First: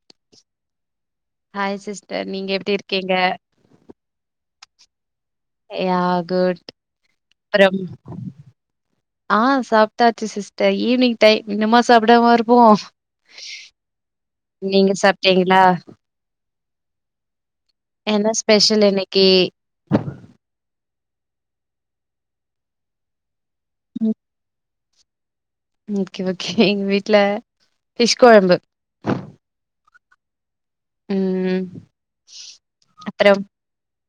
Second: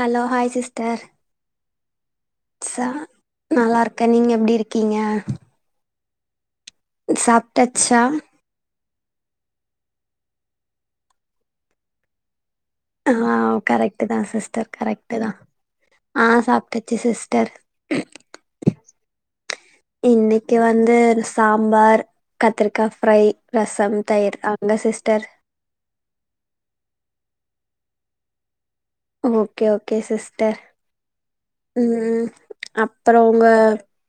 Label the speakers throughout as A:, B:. A: Hello hi sister
B: hi sister நீங்க எப்
A: ச நல்லா இருக்கேன் நீங்க எப்டி இருக்கீங்க
B: யா குட் அப்றம்
A: சாப்ட்டாச்சா
B: ஆ சாப்ட்டாச்சு சிஸ்டர் ஈவினிங் டைம் இன்னும்மா சாப்பிடாம இருப்போம்
A: ஆ கரெக்ட் தான் சிஸ்டர் கரெக்ட் தான்
B: சாப்ட்டீங்களா?
A: ஆ சாப்ட்டுச்சு சிஸ்டர்
B: என்ன ஸ்பெஷல் இன்னைக்கி
A: இன்னைக்கு வந்து சாம்பார் கத்திரிக்காய் ஃப்ரை ரசம்
B: ம்
A: தயிர் அ இல்ல சிஸ்டர்
B: ஓகே ஓகே எங்க வீட்ல பிஷ் குழம்பு
A: ஓகே ஓகே சிஸ்டர்
B: ம்
A: ம் அப்பறம்
B: அப்புறம்
A: உங்க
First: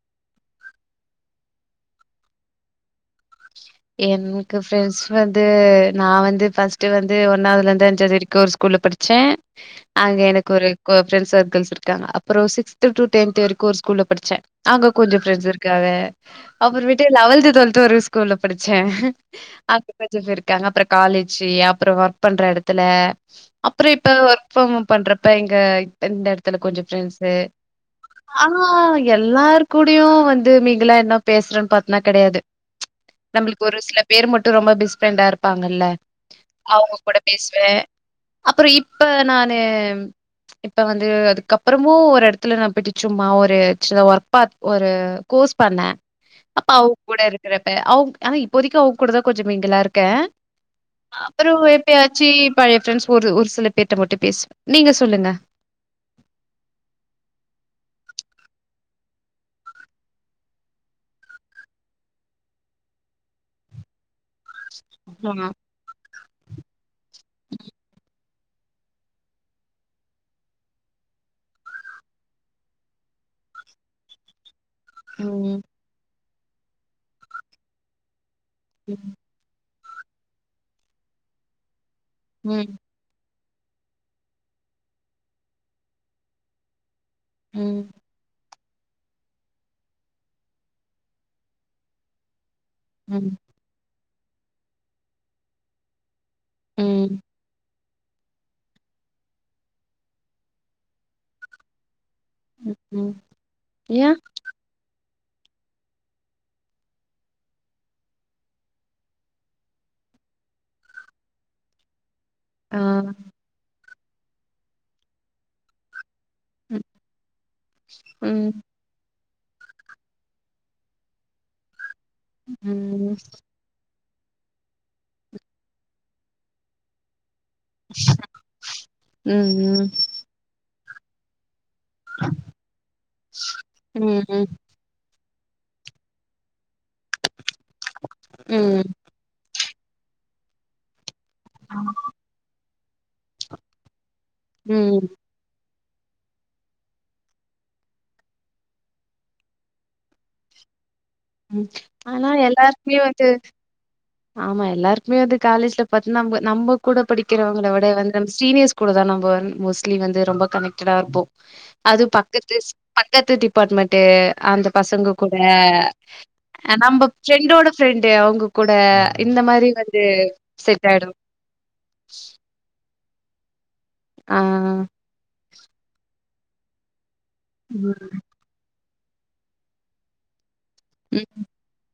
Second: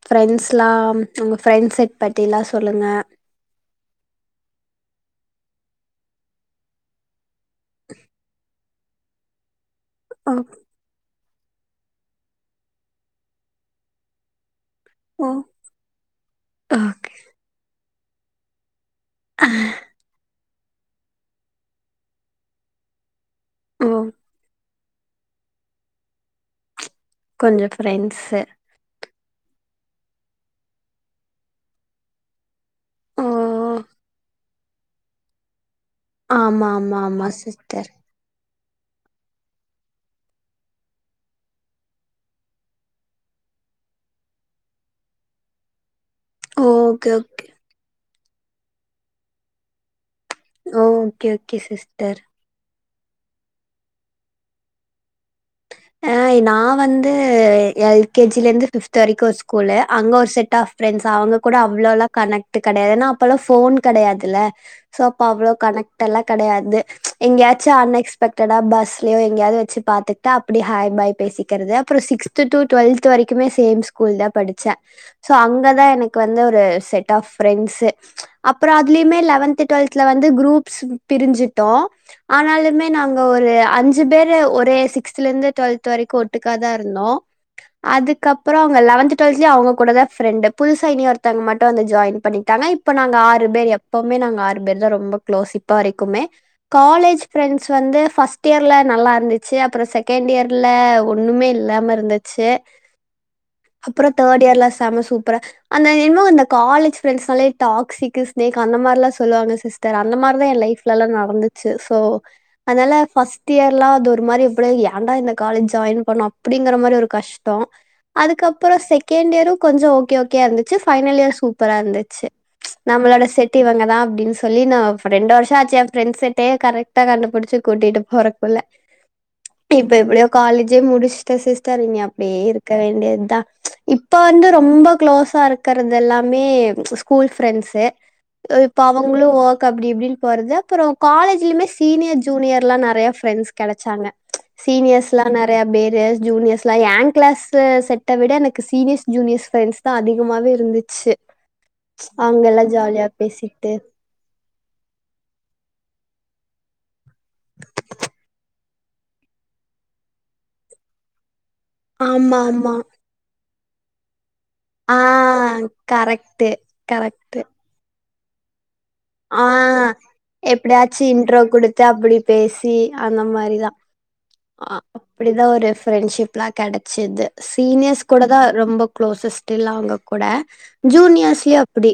A: ஃப்ரெண்ட்ஸ்லாம் உங்க ஃப்ரெண்ட் செட் பத்திலாம் சொல்லுங்க
B: எனக்கு ஃப்ரெண்ட்ஸ் வந்து நான் வந்து ஃபஸ்ட் வந்து ஒன்னாவதுல இருந்து அஞ்சாவது வரைக்கு ஒரு ஸ்கூல்ல படிச்சேன் அங்க
A: ஓ
B: எனக்கு ஒரு கொ ஃரெண்ட்ஸ் சர்க்கள்ஸ் இருகாங்க அப்றோ சிக்ஸ்த் டு டென்த் வரைக்கு ஒரு ஸ்கூல்ல படிச்ச அங்க கொஞ்ச
A: ஓ
B: ஃப்ரண்ட்ஸ் இருக் க்கத அப்பறம் விட்டு
A: ஓகே
B: லெவல்த் டுவெல்த்ல ஒரு ஸ்கூல்ல படிச்சேன் அங் பேச்சஸ் இருக்காங்க அப்பறம் காலேஜு அப்பறம் ஒர்க் பண்ற இடத்துல
A: ஓ
B: அப்பறோ இப்ப ஃபோமம் பண்றப்ப எங்க இந்த இடத்துல கொஞ்சம் ஃப்ரண்ட்ஸ்சு
A: கொஞ்சம் ஃப்ரெண்ட்ஸு
B: ஆனா ஆ எல்லார் கூடயு வந்து மீங்கலாய் என்ன பேசுறேன்னு பாத்னா கெடையாது
A: ஓ
B: நம்மளுக்கு ஒரு சில பேர் மட்டும் ரொம்ப பெஸ்ட் ஃப்ரெண்டா இருப்பாங்கல்ல
A: ஆமா
B: அவுங்க
A: ஆமா
B: கூட
A: ஆமா
B: பேசுவேன்
A: சிஸ்டர்
B: அப்பறம் இப்ப நானு இப்ப வந்து அதுக்கப்புறமு ஒரு இடத்துல நான் போய்ட்டு சும்மா ஒரு சின்னத ஒர்பாத் ஒரு கோர்ஸ் பண்ணே அப்ப அவுங்க
A: ஓகே
B: கூட
A: ஓகே
B: இருக்கிறப்ப அவுங் ஆ இப்ப வரைக்கும் அவுங்க கூடதான் கொஞ்சம் மிங்கல்லா இருக்கேன்
A: ஓகே ஓகே
B: அப்பறம்
A: சிஸ்டர்
B: எப்பயாச்சு பழைய ப்ரெண்டஸ் ஒரு ஒரு சில பேர்ட்ட மட்டும் பேசுவ நீங்க சொல்லுங்க
A: அ நா வந்து எல்கேஜிலேருந்து ஃபிப்த் வரைக்கு ஒரு ஸ்கூலு அங்க ஒரு செட் ஆஃப் ப்ரெண்ட்ஸ் அவங்க கூட அவ்ளோளா கனெக்ட் கெடையாது ஏனா அப்பல்லாம் ஃபோன் கிடையாதுல சோ அப்ப
B: ஆ
A: அவ்ளோ கனெக்ட் எல்லாம் கிடையாது எங்கயாச்சும் அன்எக்ஸ் க்டடா பஸ்லயோ எங்கயாவது வச்சு பாத்துட்டா அப்டி ஹாய் பாய் பேசிக்கிறது அப்பறம் சிக்ஸ்த் டு டுவெல்த் வரைக்குமே சேம் ஸ்கூல் தான் படிச்சேன் சோ
B: ம்
A: அங்கதான் எனக்கு வந்து ஒரு செட் ஆப் ஃப்ரெண்ட்ஸ்சு அப்றம்
B: ம்
A: அதுலயுமே லவென்த் டுவெல்த்ல வந்து குரூப்ஸ் பிரிஞ்சிட்டோம்
B: ம்
A: ஆனாலுமே நாங்க ஒரு அஞ்சு பேர் ஒரே சிக்ஸ்த்ல இருந்து டுவெல்த் வரைக்கும் ஒட்டுக்காதான் இருந்தோம்
B: ம்
A: அதுக்கப்பறம் அவங்க லவன்த் டுவெல்த்லையும் அவுங்க கூட தான் ஃப்ரண்டு புதுசா இனி ஒருத்தங்க மட்டும் வந்து ஜாயின் பண்ணிட்டாங்க ப்ப நாங்க
B: ம்
A: ஆறு பேர் எப்பவுமே நாங்க ஆறு பேர் தான் ரொம்ப க்ளோஸ் இப்ப வரைக்குமே
B: ம்
A: காலேஜ் ப்ரெண்ட்ஸ் க வந்து ஃபஸ்ட் இயர்ல நல்லா இருந்துச்சு அப்பறம் செகண்ட் இயர்ல ஒன்னுமே இல்லாம இருந் சே
B: ம் ஏ
A: அப்பறம் தேர்ட் இயர்ல செம சூப்பரா அந்த என்னமோ அந்த காலேஜ் பிரெண்ட்ஸ்னாலே டாக்சி் ஸ்னேக் அந்த மாரில்லாம் சொல்வாங்க சிஸ் தேர் அந்த மாறிதா என் லைஃப்ல எல்லா நடந்துச்சு சோ
B: ஆ
A: அதனால ஃபர்ஸ்ட் இயர்ல்லா அது ஒரு மாறி எப்டி ஏன்டா இந்த காலேஜ் ஜாயின் பண்ணோ அப்படிங்கற
B: ம்
A: மாறி ஒரு கஷ்டோ
B: ம்
A: அதுக்கப்றோ செக் செகண்ட் இயரும் கொஞ்சோ ஓக்கே ஓக்கே வா இருந்துச்சு பைனல் இயர் சூப்பரா இருந்துச்சு
B: ம் ம்
A: நம்மளோட செட் தி இவங்க தா அப்படின்னு சொல்லி நா ரெண்டு வருஷோ ஆச்சு என் ஃபிரண்ட்ஸ் செட்டே ட்டகாரன புடிச்சு கூட்டிட்டு போறக்குல
B: ம்
A: இப்ப எப்படியோ காலேஜே முடிச் கே சிஸ்டர் இங்க அப்படியே இருக்க வேண்டியது தா இப்ப
B: ம்
A: வந்து ரொம்ப க்ளோஸா இரு இக்கறது எல்லாமே ஸ்கூல் ஃபிரண்ட்ஸ் இப்ப
B: ம்
A: அவங் உங்களும் ஒர்க் அப்டி இப்படின்னு போறது அப்புறோ காலேஜிலயுமே சீனியர் ஜூனியர்ல்லா நறைய ஃப்ரெண்ட்ஸ் கிடைச்சாங்க
B: ம்
A: சீனியர்ஸ்லா நெறைய பேரு ஜூனியஸ்லா ஏ க்ளாஸு செட்ட விட எனக்கு சீனியஸ் ஜூனியஸ் ஃப்ரெண்ஸ் அத்தா அதிகமாவே இருந்துச்சு
B: ம். ஆனா
A: அவங்கல்லா
B: எல்லாருக்குமே
A: ஜாலியா
B: வந்து
A: பேசிட்டு
B: ஆமா எல்லாருக்குமே வந்து காலேஜ்ல பாத்தீன்னா நம் நம்ம கூட படிக்கிறவங்கள விட வந்து நம்ம சீனியர்ஸ் கூட தா நம்போ மோஸ்ட்லி வந்து ரொம்ப கனெக்ட்டா இருப்போ அது
A: ஆமா
B: பக்கத்து
A: ஆமா
B: பக்கத்து டிபார்ட்மெண்ட்டு அந்த
A: ஆ
B: பசங்க கூட
A: கரெக்ட்டு
B: நம்ம
A: கரெக்ட்டு
B: ப்ரெண்டோட ஃப்ரெண்டு அவங்க கூட இந்த
A: ஆ
B: மாரி வந்து செட்
A: எப்படியாச்சு
B: ஆயிடும்.
A: இன்ட்ரோ குடுத்து அப்டி பேசி அந்த மாறிதா
B: ஆ.
A: அ அப்டிதா ஒரு ஃப்ரெண்ட்ஷிப்ல்லா கிடைச்சது சீனியர்ஸ்
B: ம்.
A: கூட தா ரொம்ப குளோசஸ்ட் இல்ல அவுங்க கூட
B: ம்,
A: ஜூனியர்ஸ்லயு அப்டி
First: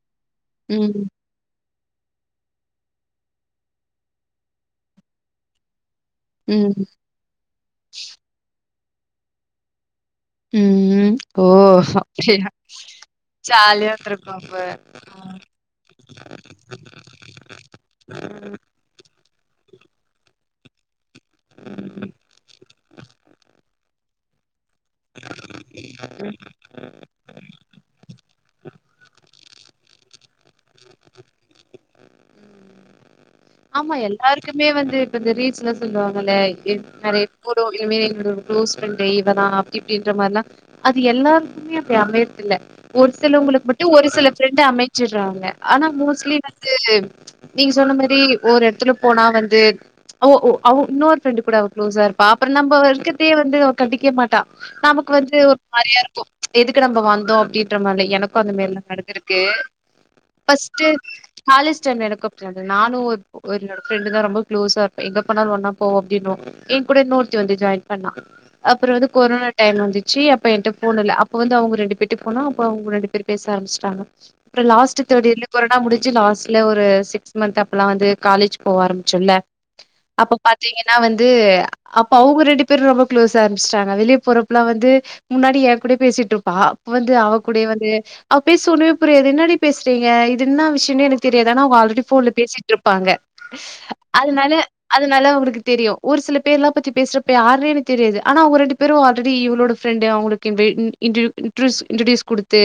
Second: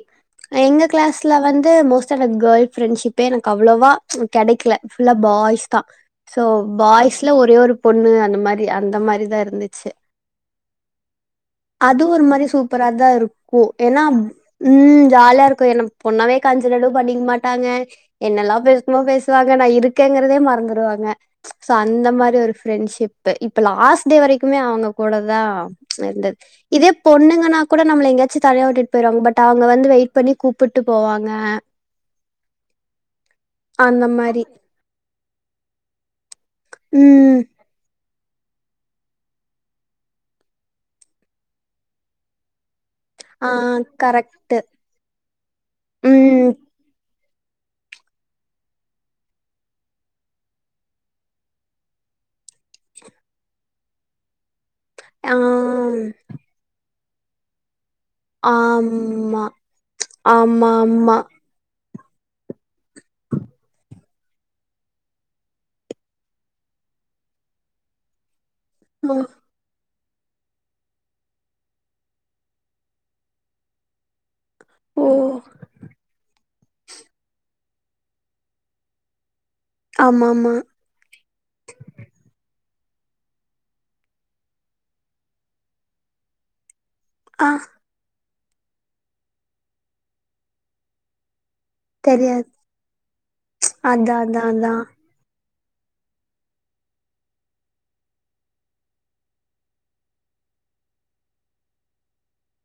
A: எங்க
B: ம்,
A: கிளாஸ் இதுல வந்து மோஸ்ட்டா எனக்கு கேல் ஃப்ரெண்ட்ஷிப்பே எனக்கு அவ்வளோவா கெடைக்ல ஃபுல்லா பாய்ஸ் தா சோ
B: ம்,
A: பாய்ஸ்ல ஒரே ஒரு பொண்ணு அந்த மாறி அந்த மாறிதா இருந்துச்சு
B: உம்
A: அதுவு ஒரு மாறி சூப்பரா தா இருக்கும்
B: ஜாலியா
A: ஏன்னா
B: இருந்திருக்கும் அப்ப.
A: உம் ஜாலியா இருக்கும் என்ன பொண்ணாவே கான்சிட அளவு பண்ணிக்க மாட்டாங்க என்னல்லா
B: ம்.
A: பேசு சும்மா பேசுவாங்க நா இருக்கேங்கிறதே மறந்துருவாங்க சோ இந்த மாறி ஒரு ஃப்ரெண்ட்ஷிப்பு இப்ப லாஸ்ட்டே வரைக்குமே அவுங்க கூடதா இருந்தது இதே பொண்ணுங்கன்னா கூட நம்மல எங்காச்சு தனியா விட்டு போயிருவாங் பட் அவுங்க வந்து வெயிட் இப்ப பண்ணி கூப்பிட்டு போவாங்க
B: ஆமா
A: அந்த மாரி
B: எல்லாருக்குமே வந்து இப்ப இந்த ரீல்ஸல சொல்லுவாங்கல்ல நிறைய
A: ம்
B: ஓடும் இனிமே என்னோட க்ளோஸ்ஃப்ரெண்டே இவதா அப்டி இப்டின்ற மாரிலா அது எல்லாருக்குமே அப்டி அமையற்தில்ல ஒரு
A: ஆ
B: சிலவங்களுக்கு மட்டு ஒரு சில
A: கரெக்ட்டு
B: ஃப்ரெண்டு அமைச்சுறாங்க ஆனா மோஸ்ட்லி
A: ம்
B: து நீங்க சொன்ன மாறி ஒரு எடத்துல போனா வந்து ஓ ஓ அவ இன்னொரு ஃப்ரெண்டு கூட அவ குளோஸா இருப்பா அப்ப நம்ம இருக்கத்தே வந்து அவ கண்டுக்கவே மாட்ட டா நமக்கு
A: ஆ
B: வந்து ஒரு மாறியா இருக்கும் எதுக்கு நம்ப வந்தோ அப்டின்ற மாறி எனக்கு எப்ப அந்த மாறில்லா நடந்துருக்கு
A: ஆமா ஆமா
B: ஃபர்ஸ்ட்டு
A: ஆமா
B: காலேஜ் டைம்ல எனக்கு அப்டிதா இர்ந்தது நானு ஒரு என்னோட ஃப்ரெண்டு்ங்க ரொம்ப க்ளோஸா இருப்போ எங்க போனாலு ஒன்னா போவோம் அப்படின்னுவோம் என் கூட இன்னொருத்தி வந்து ஜாயின் பண்ணா அப்றோ வந்து
A: ஓ
B: கொரோனா டைம் வந்துச்சு அப்ப என்ட ஃபோன் இல்ல அப்ப வந்து அவுங்க ரெண்டு பேட்டு போனோ அப்ப அவங்க ரெண்டு பேரும் பேச ஆரம்பிச்சுட்டாங்க அப்புறோ லாஸ்ட்
A: ஓ
B: தேர்ட் இயர்ல கொரானா முடிச்சு லாஸ்ட்ல ஒரு சீக்ஸ் மந்த் அப்பல்லா வந்து காலேஜ் போவ ஆரம்பிச்சுல
A: ஆமா
B: அப்ப
A: ஆமா
B: பாத்தீங்கன் ஆனா வந்து அப்ப அவுங்க ரெண்டு பேரு ரொம்ப க்ளோஸ் ஆரம்ஷ்ட்டாங்க வெளிய போறப்புலா வந்து முன்னாடி யார் கூடயோ பேசிட்டு இருப்பா இப்ப வந்து அவ
A: ஆ
B: கூடயே வந்து அவ பேச ஒண்ணுமே புரியாது இன்னாடி பேஸ்றீங்க இது இன்னா விஷ்யன்னே எனக் தெரியாது ஆனா அவுங்க ஆல்ரெடி ஃபோன்ல
A: தெரியாது
B: பேசிட்ருப் பாங்க
A: அதா அதா
B: அதுனால அது
A: அதா
B: அதுனால அவுளுக்கு தெரியு ஒரு சில பேர்லா பத்தி பேசுறப்ப யார்னே எனக் தெரியாது ஆனா அவுங்க ரெண்டு பேரு ஆல்ரெடி இவளோட ஃபிரண்டு அவுங்களுக்கு இட்டின் போயி இன்ட்டியூ இன்ரூஸ் இன்ட்ரோடியூஸ் குடுத்து.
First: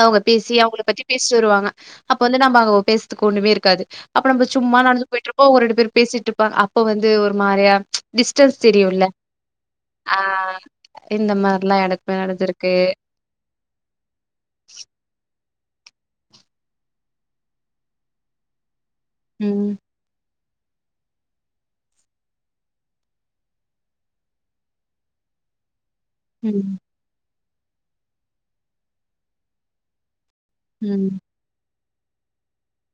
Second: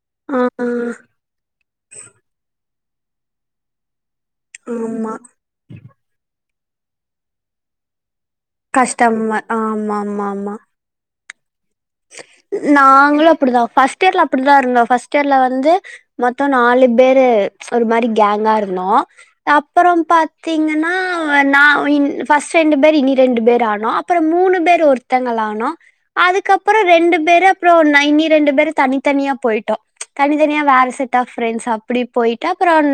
B: அவுங்க
A: ஆ
B: பேசி
A: ஆ,
B: அவுங்கள பத்தி பேஸ்ட்டு வருவாங்க அப்ப வந்து நம்ம அங்க பேஸ்துக்கு ஒண்ணுமே இருக்காது அப்ப நம்ம சும்மா நடந்து
A: ஆமா
B: போய்ட்ருப்போ அவ்ங்க ரெண்டு பேரு பேசிட்ருப்பாங்க அப்போ வந்து ஒரு மாரியா டிஸ்டன்ஸ் தெரியுல
A: கஷ்டமா ஆமா
B: ஆ
A: ஆமா ஆமா
B: இந்த மார்லா எனக்
A: நாங்களு அப்படிதா ஃபஸ்ட் இயர்ல அப்படிதா இருந்தோ ஃபஸ்ட் இயர்ல வந்து மொத்தோ நாலு பேரு ஒரு மாரி கேங்கா இருந்தோ
B: ம்.
A: அப்புறோ பாத் பத்தீங்கன்னா நா இன் ஃபஸ்ட் ரெண்டு பேர் இனி ரெண்டு பேர் ஆனோ அப்புறோ மூணு பேர் ஒருத் த்தங்களானோ
B: ம்.
A: அதுக்கப்புறோ ரெண்டு பேரு அப்புறோ நைனி ரெண்டு பேரு தனித்தனியா போய்ட்டோ தனித்தனியா வேற செட்
B: ம்.
A: ஆஃப் ஃப்ரெண்ட்ஸ் அப்பிடி போயிட்டு அப்பறம்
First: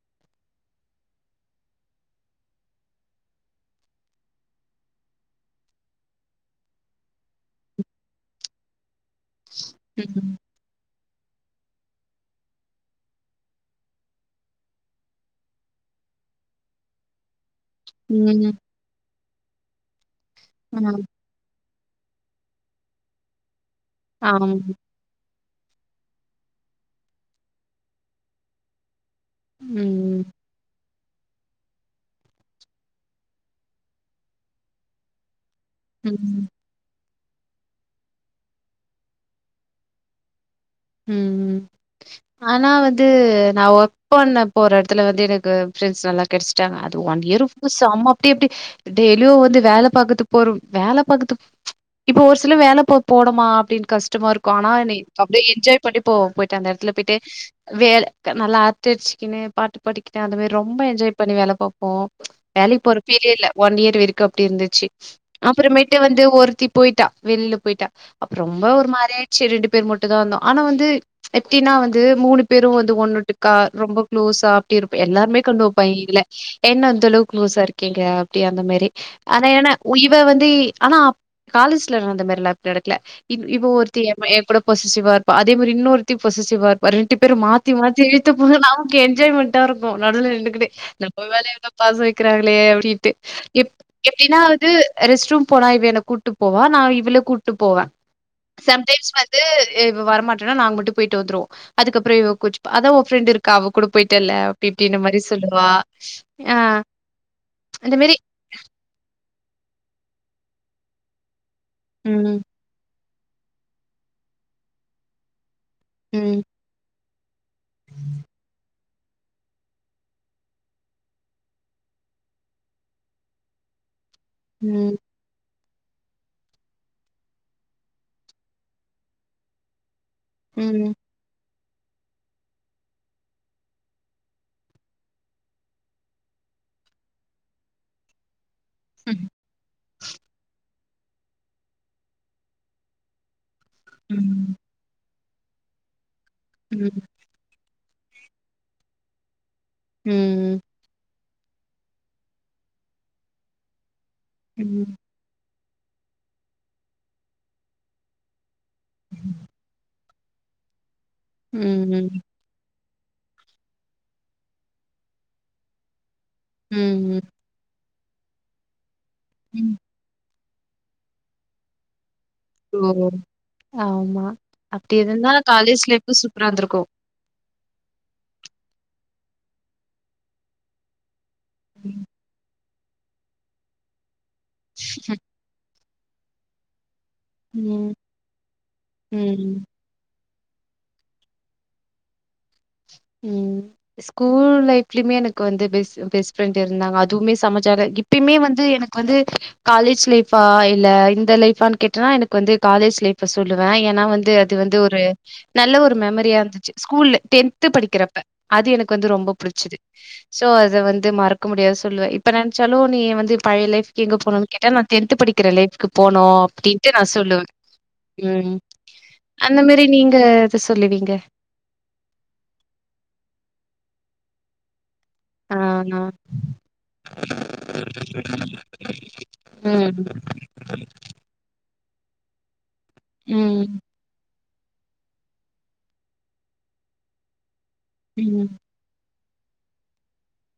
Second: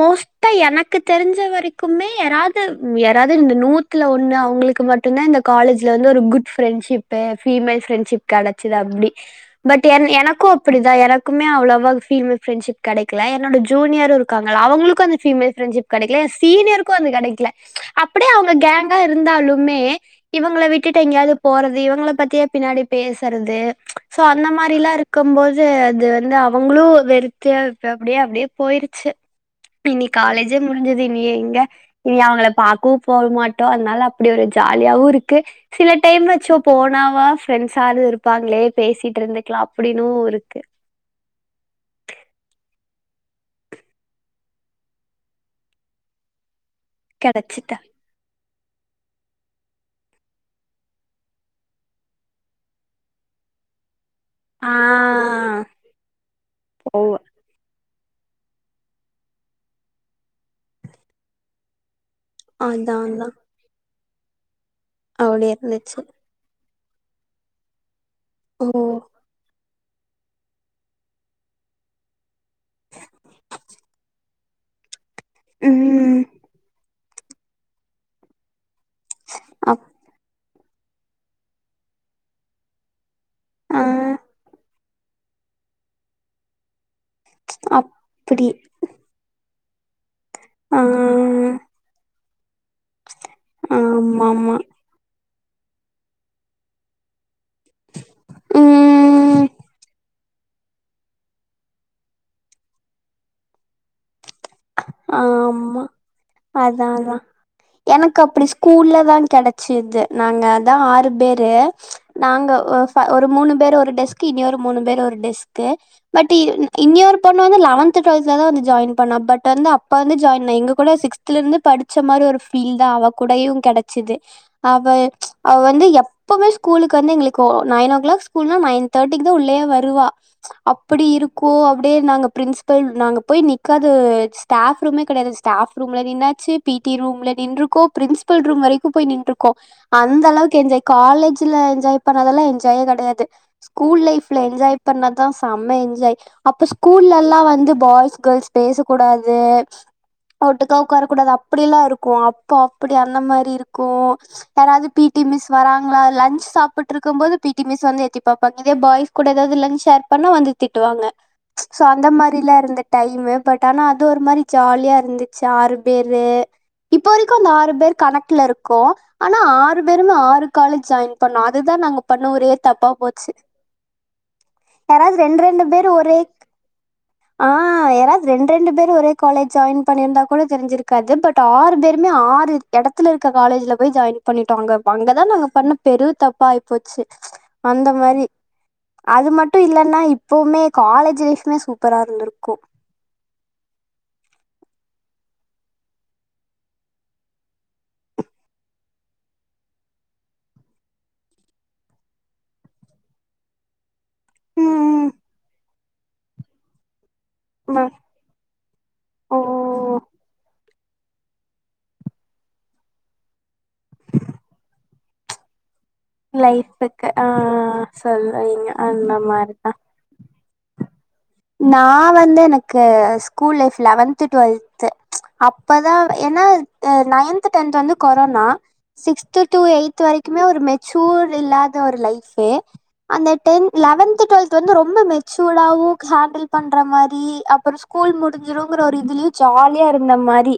A: மோஸ்டா எனக்கு தெரிஞ்ச வரைக்குமே யாராது யாராது இந்த நூ த்துல ஒண்ணு அவுங்களுக்கு மட்டுந்தா இந்த காலேஜ்ல வந்து ஒரு குட் ஃப்ரெண்ஷிப்பு ஃபீமேல் ஃப்ரெண்ஷிப் கெடச்சிது அப்டி பட் என்
B: ம்.
A: எனக்கு அப்படிதா எனக் க்குமே அவ்ளவா ஃபீமேல் ஃப்ரெண்ஷிப் கெடைக்ல என்னோட ஜூனியரு இருக்காங்கல அவங்களுக்கு அந்த ஃபீமேல் ஃப்ரெண்ஷிப் கெடைக்கல சீனியருக்கும் அது கெடைக்கல அப்படியே
B: ம்.
A: அவுங்க கேங்கா இருந்தாலுமே இவுங்கள
B: ஆ.
A: விட்டுட்டு எங்கேயாவ்து போறது இவங்கள பத் த்தியே பின்னாடி பேசுறது சோ அந்த
B: ஆமா.
A: மாரிலாம் இருக் க்கும்போது அது வந்து அவுங்களு வெறுத்து இ அப்டியே அப்டியே போயிருச்சு இனி
B: ம்.
A: காலேஜே முடி ஞ்சது இனிய இங்க இனி அவுங்கள பாக்கவு போ மாட்டோ அதனால அப்படி ஒரு ஜாலியாவு இருக்கு சில டைம்
B: ம்.
A: அச்சோ போனாவா ஃப்ரெண்ட்ஸாது இருப்பாங்களே பேசிட்ருந்துக்கலா அப்படினு இருக்கு
B: ம் ம் ஆனா வந்து நா ஒர்க் பண்ண போற எடத்துல வந்து எனக்கு ஃப்ரெண்ஸ் நல்லா கெடச் [unintelligible] அது ஒன் இயர்கு
A: கெடச்சிட்ட
B: சம அது எப்டி டெய்லியு வந்து வேல பாக்கற்து போறோ வேல பாக்கற்துக் இப்போ ஒரு சில வேல போ போடமா அப்டின் கஸ்டமா இருக்கு ஆனா
A: ஆ
B: நீ அப்டே என் என்ஜாய் பண்ட்டே போவோ போய்ட்டு அந்த எடத்துல
A: போவ
B: போய்ட்டு வேல நல்லா அர்ட்ட அடிச்சிக்கினு பாட்டு பாடிக்கினு அந்த மேரி ரொம்ப என்ஜாய் பண்ணி வேல பாப்போம் வேலைக்
A: அதா
B: போற
A: அதா
B: ஃபீலே இல்ல ஒன் யேர் வெரிக்கு அப்டி இருந்துச்சு
A: அப்டி
B: அப்புறமேட்டு
A: இருந்துச்சு
B: வந்து ஒருத்தி போய்ட்டா வெளில போய்ட்டா அப்போ ரொம்ப
A: ஓ
B: ஒரு மாரி ஆயிட்ச்சு ரெண்டு பேர் மட்டுதா இருந்தோ ஆனா வந்து எப்டின்னா வந்து மூணு பேரும் வந்து ஒண்ணுட்டுக்கா ரொம்ப குளோஸா டிருப்ப எல்லாருமே கண்ணு வெப்பாங்கல
A: ம்
B: என்ன இந்த அளவுக்கு குளோஸ்ஸா இருக்கீங்க அப்டி அந்த மேரி ஆனா ஏன்னா
A: அப்
B: உய் இவ வந்து ஆனா காலேஜ்ல இரு அந்த மாரி எல்லாம் அப்டி நடக்கல இப் இவ
A: ஆ
B: ஒருத்தி ஏங்கூட பொசசிவா இருப்பா அதேமேரி இன்னொருத்தி பொசசிவா இருப் அ ரெண்டு பேரும் மாத்தி மாத்தி
A: அப்டி
B: இழுத்துபாங்க நமக்கு என்ஜாய்மண் ட்டாருக்கு நடுவுல நிண்டுகிட்டு
A: ஆ
B: நம்பமேல இவ்ளோ பாசோ வெக்கிறாங்களே அப்டின் எம் எப்டினா
A: ஆமாமா
B: அது ரெஸ்ட் ரூம் போனா இவ என்ன கூட்டுப்போவா நா இவள கூ ட்டுப்போவ சம்டைம்ஸ் வந்து
A: ம்
B: வரமாடன்னா நாங்க மட்டும் போயிட்டு வந்துருவோ அதுக்கப்புறம் இவ கோசிப்பா அதான் உன் ஃப்ரெண்ட இருக்கா அவ கூட போயிட்டல்ல திட்டி இந்த மாரி சொல்லுவா
A: ஆமா
B: ஆ அந்த மேரி
A: கூல்லதா கெடச்சிது நாங்க அதா ஆறு பேரு
B: ம்,
A: நாங்க ஒ ப ஒரு மூணு பேரு ஒரு டெஸ்க் இனி ஒரு மூணு பேரு ஒரு டெஸ்க்கு பட்
B: ம்,
A: இன்னியொரு பொண்ணு வந்து லெவன்த்து டுவெல்த்லதா வந்து ஜாய்ன் பண்ணா பட் பட் வந்து அப்ப வந்து ஜாயின் எங்க கூட சிக்ஸ்த்லெருந்து படிச்ச மாரி ஒரு ஃபீல் தா அவ கூடயு கெடச்சது அவ
B: ம்,
A: அவ வந்து எப்பமே ஸ்கூலுக்கு வந்து எங்ளுக்கு நைன் ஓ கிளாக் ஸ்கூல்னா நைன் தேட்டிக்கு தா உள்ளயே வருவா
B: ம்,
A: அப்டி இருக்கோ அப்டியே நாங்க பிரின்ஸிபல் நாங்க போய் நிக்காத ஸ்டாப் ரூமே கெடையாது ஸ்டாப் ரூம்ல நின்னாச்சு பீடி ரூம்ல நின்ருக்கோ பிரின்ஸ் பில் ரூம் வரைக்கு போய் நின்ட்ருகோ அந்த அளவுக்கு என்ஜாய் காலேஜ்ல என்ஜாய் பண்ணதெல்லாம் என்ஜாயே கெடையாது ஸ்கூல் லைஃப்ல
B: ம்,
A: என்ஜாய் பண்ண அத செம்ம என்ஜாய் அப்ப
B: ம்,
A: ஸ்கூல்லல்லா வந்து பாய்ஸ் கேள்ஸ் பேசக்க கூடாது
B: ம்
A: ஓட்டுக்க உக்காரக்க கூடாது அப்படிலா இருக்கு அப்போ அப்டி அந்த மாதிரி இருக்கு யாராது
B: ம்.
A: பிக் பீ டி மிஸ் வராங்களா லச் சாப்ட்டு இருக்கும் போது பீ டி மிஸ் வந்து எத்தி இப்ப பாத்தியா பாய்ஸ் கூட ஏதாவது லச் ஷேர் பண்ணா வந்து திட்டுவாங்க சோ அந்த
B: ம்.
A: மாரி தில்லா இருந்த டைமு பட் ஆனா அது ஒரு மாரி ஜாலியா இருந்துச்சு ஆறு பேரு இப்ப
B: ம்.
A: வறைக்கு அந்த ஆறு பேர் கணக்குல இருக்கோ ஆனா
B: ம்.
A: ஆறு வேறுமே ஆறு காலேஜ் ஜாயின் பண்ணோ அதுதா நாங்க பண்ண ஒரே தப்பா
B: ஓ
A: போச்சு
B: ஆமா அப்படி
A: யாராவது
B: இருந்தா காலேஜ்
A: பேர்
B: லைப்பு
A: ஒரே
B: சூப்பரா இருந்திருக்கு
A: ஆ யாராது ரெண்டு ரெண்டு பேர் ஒரே காலேஜ் ஜாயின் பண்ணியிருந்தா கூட தெரிஞ்சிருக்காது பட் ட ஆறு பேருமே ஆறு எடத்துல இருக்க காலேஜ்ல போய் ஜாயின் பண்ணிட்டோ அங்க அங்கதா நாங்க பண்ண பெரு தப்பா ஆயிப்போச்சு அந்த
B: ம்.
A: மாரி அது
B: ம்.
A: மட்டு இல்ல இன்னா இப்பவுமே காலேஜ் லைஃப்மே சூப்பரா இருந்திருக்கு
B: ம் ஸ்கூல் லைப்லயுமே எனக்கு வந்து பெஸ் பெஸ்ட் ஃப்ரெண்ட் இருந்தாங்க அதுவுமே சமஜாலியா இப் இப்பயுமே வந்து எனக்கு வந்து காலேஜ் லைஃபா இல்ல இந்த லைஃபான்னு கேட்டன்னா எனக்கு வந்து காலேஜ் லைஃப சொல்லுவே ஏன்னா வந்து இது அது வந்து ஒரு
A: ம்,
B: நல்ல ஒரு மெமரியா இருந்துச்சு ஸ்கூல்ல டே த்து
A: ம்.
B: படிக்கிறப்ப அது எனக்கு வந்து ரொம்ப
A: ஓ!
B: புடுச்சுது சோ இது வந்து மறக்க முடியாதது சொல்லுவே இப்ப நெனைச்சாலு நீ வந்து பழைய லைஃக்கு எங்க போணு கேட்டா நா டென்த்து படிக்கிற லைஃக்கு போனோ அப்டின்ட்டு நா
A: லைஃப்க்கு ஆ
B: சொல்லுவே ம்
A: சொல்றீங்க. அந்த
B: அந்த
A: தான்.
B: மாரி நீங்க எது சொல்லுவீங்க
A: நா வந்து எனக்கு ஸ்கூல் லைஃப் லெவன்த்து டுவெல்த்து
B: ஆ
A: அப்பதா ஏன்னா நைன்த்து டென்த்து வந்து கொரோனா சிக்ஸ்த்து டூ எய்த்து
B: ம்
A: வரைக்குமே ஒரு மெச்சூர் இல்லாத ஒரு லைஃப் கே அந்த டென்
B: ம்
A: லெவன்த்து டுவெல்த்து வந்து ரொம்ப மெச்சூடாவு ஹேண்டில் பண்ற மாரி அப்பற ஸ்கூல்
B: ம்
A: முடிஞ்சிருங்கிற ஒரு இதுலயு ஜாலியா இருந்த மாரி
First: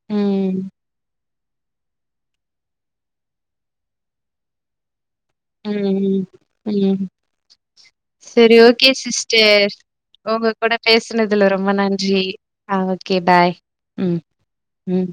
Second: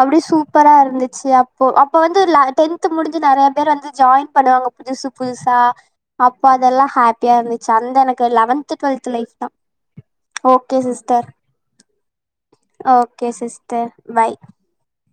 A: அப்டி
B: ம்.
A: சூப்பரா இருந்துச்சு அப்போ அப்ப வந்து ல டென்த்து முடிஞ்சு நெறைய பேரு வந்து ஜாயின் பண்ணுவாங்க புதுசு புதுசா
B: ம், ம்,
A: அப்ப அதெல்லா
B: ம்.
A: ஹாப்பியா இருந்துச்சு அந்த எனக்கு லெவன்த்து டுவெல்த்து லைஃப் தா
B: ஒங்க கூட பேசுனதுல ரொம்ப நன்றி ஆ
A: அ
B: ஓகே
A: ஓக்கே
B: பாய்.
A: சிஸ்டர்
B: ம்,
A: பாய்
B: ம்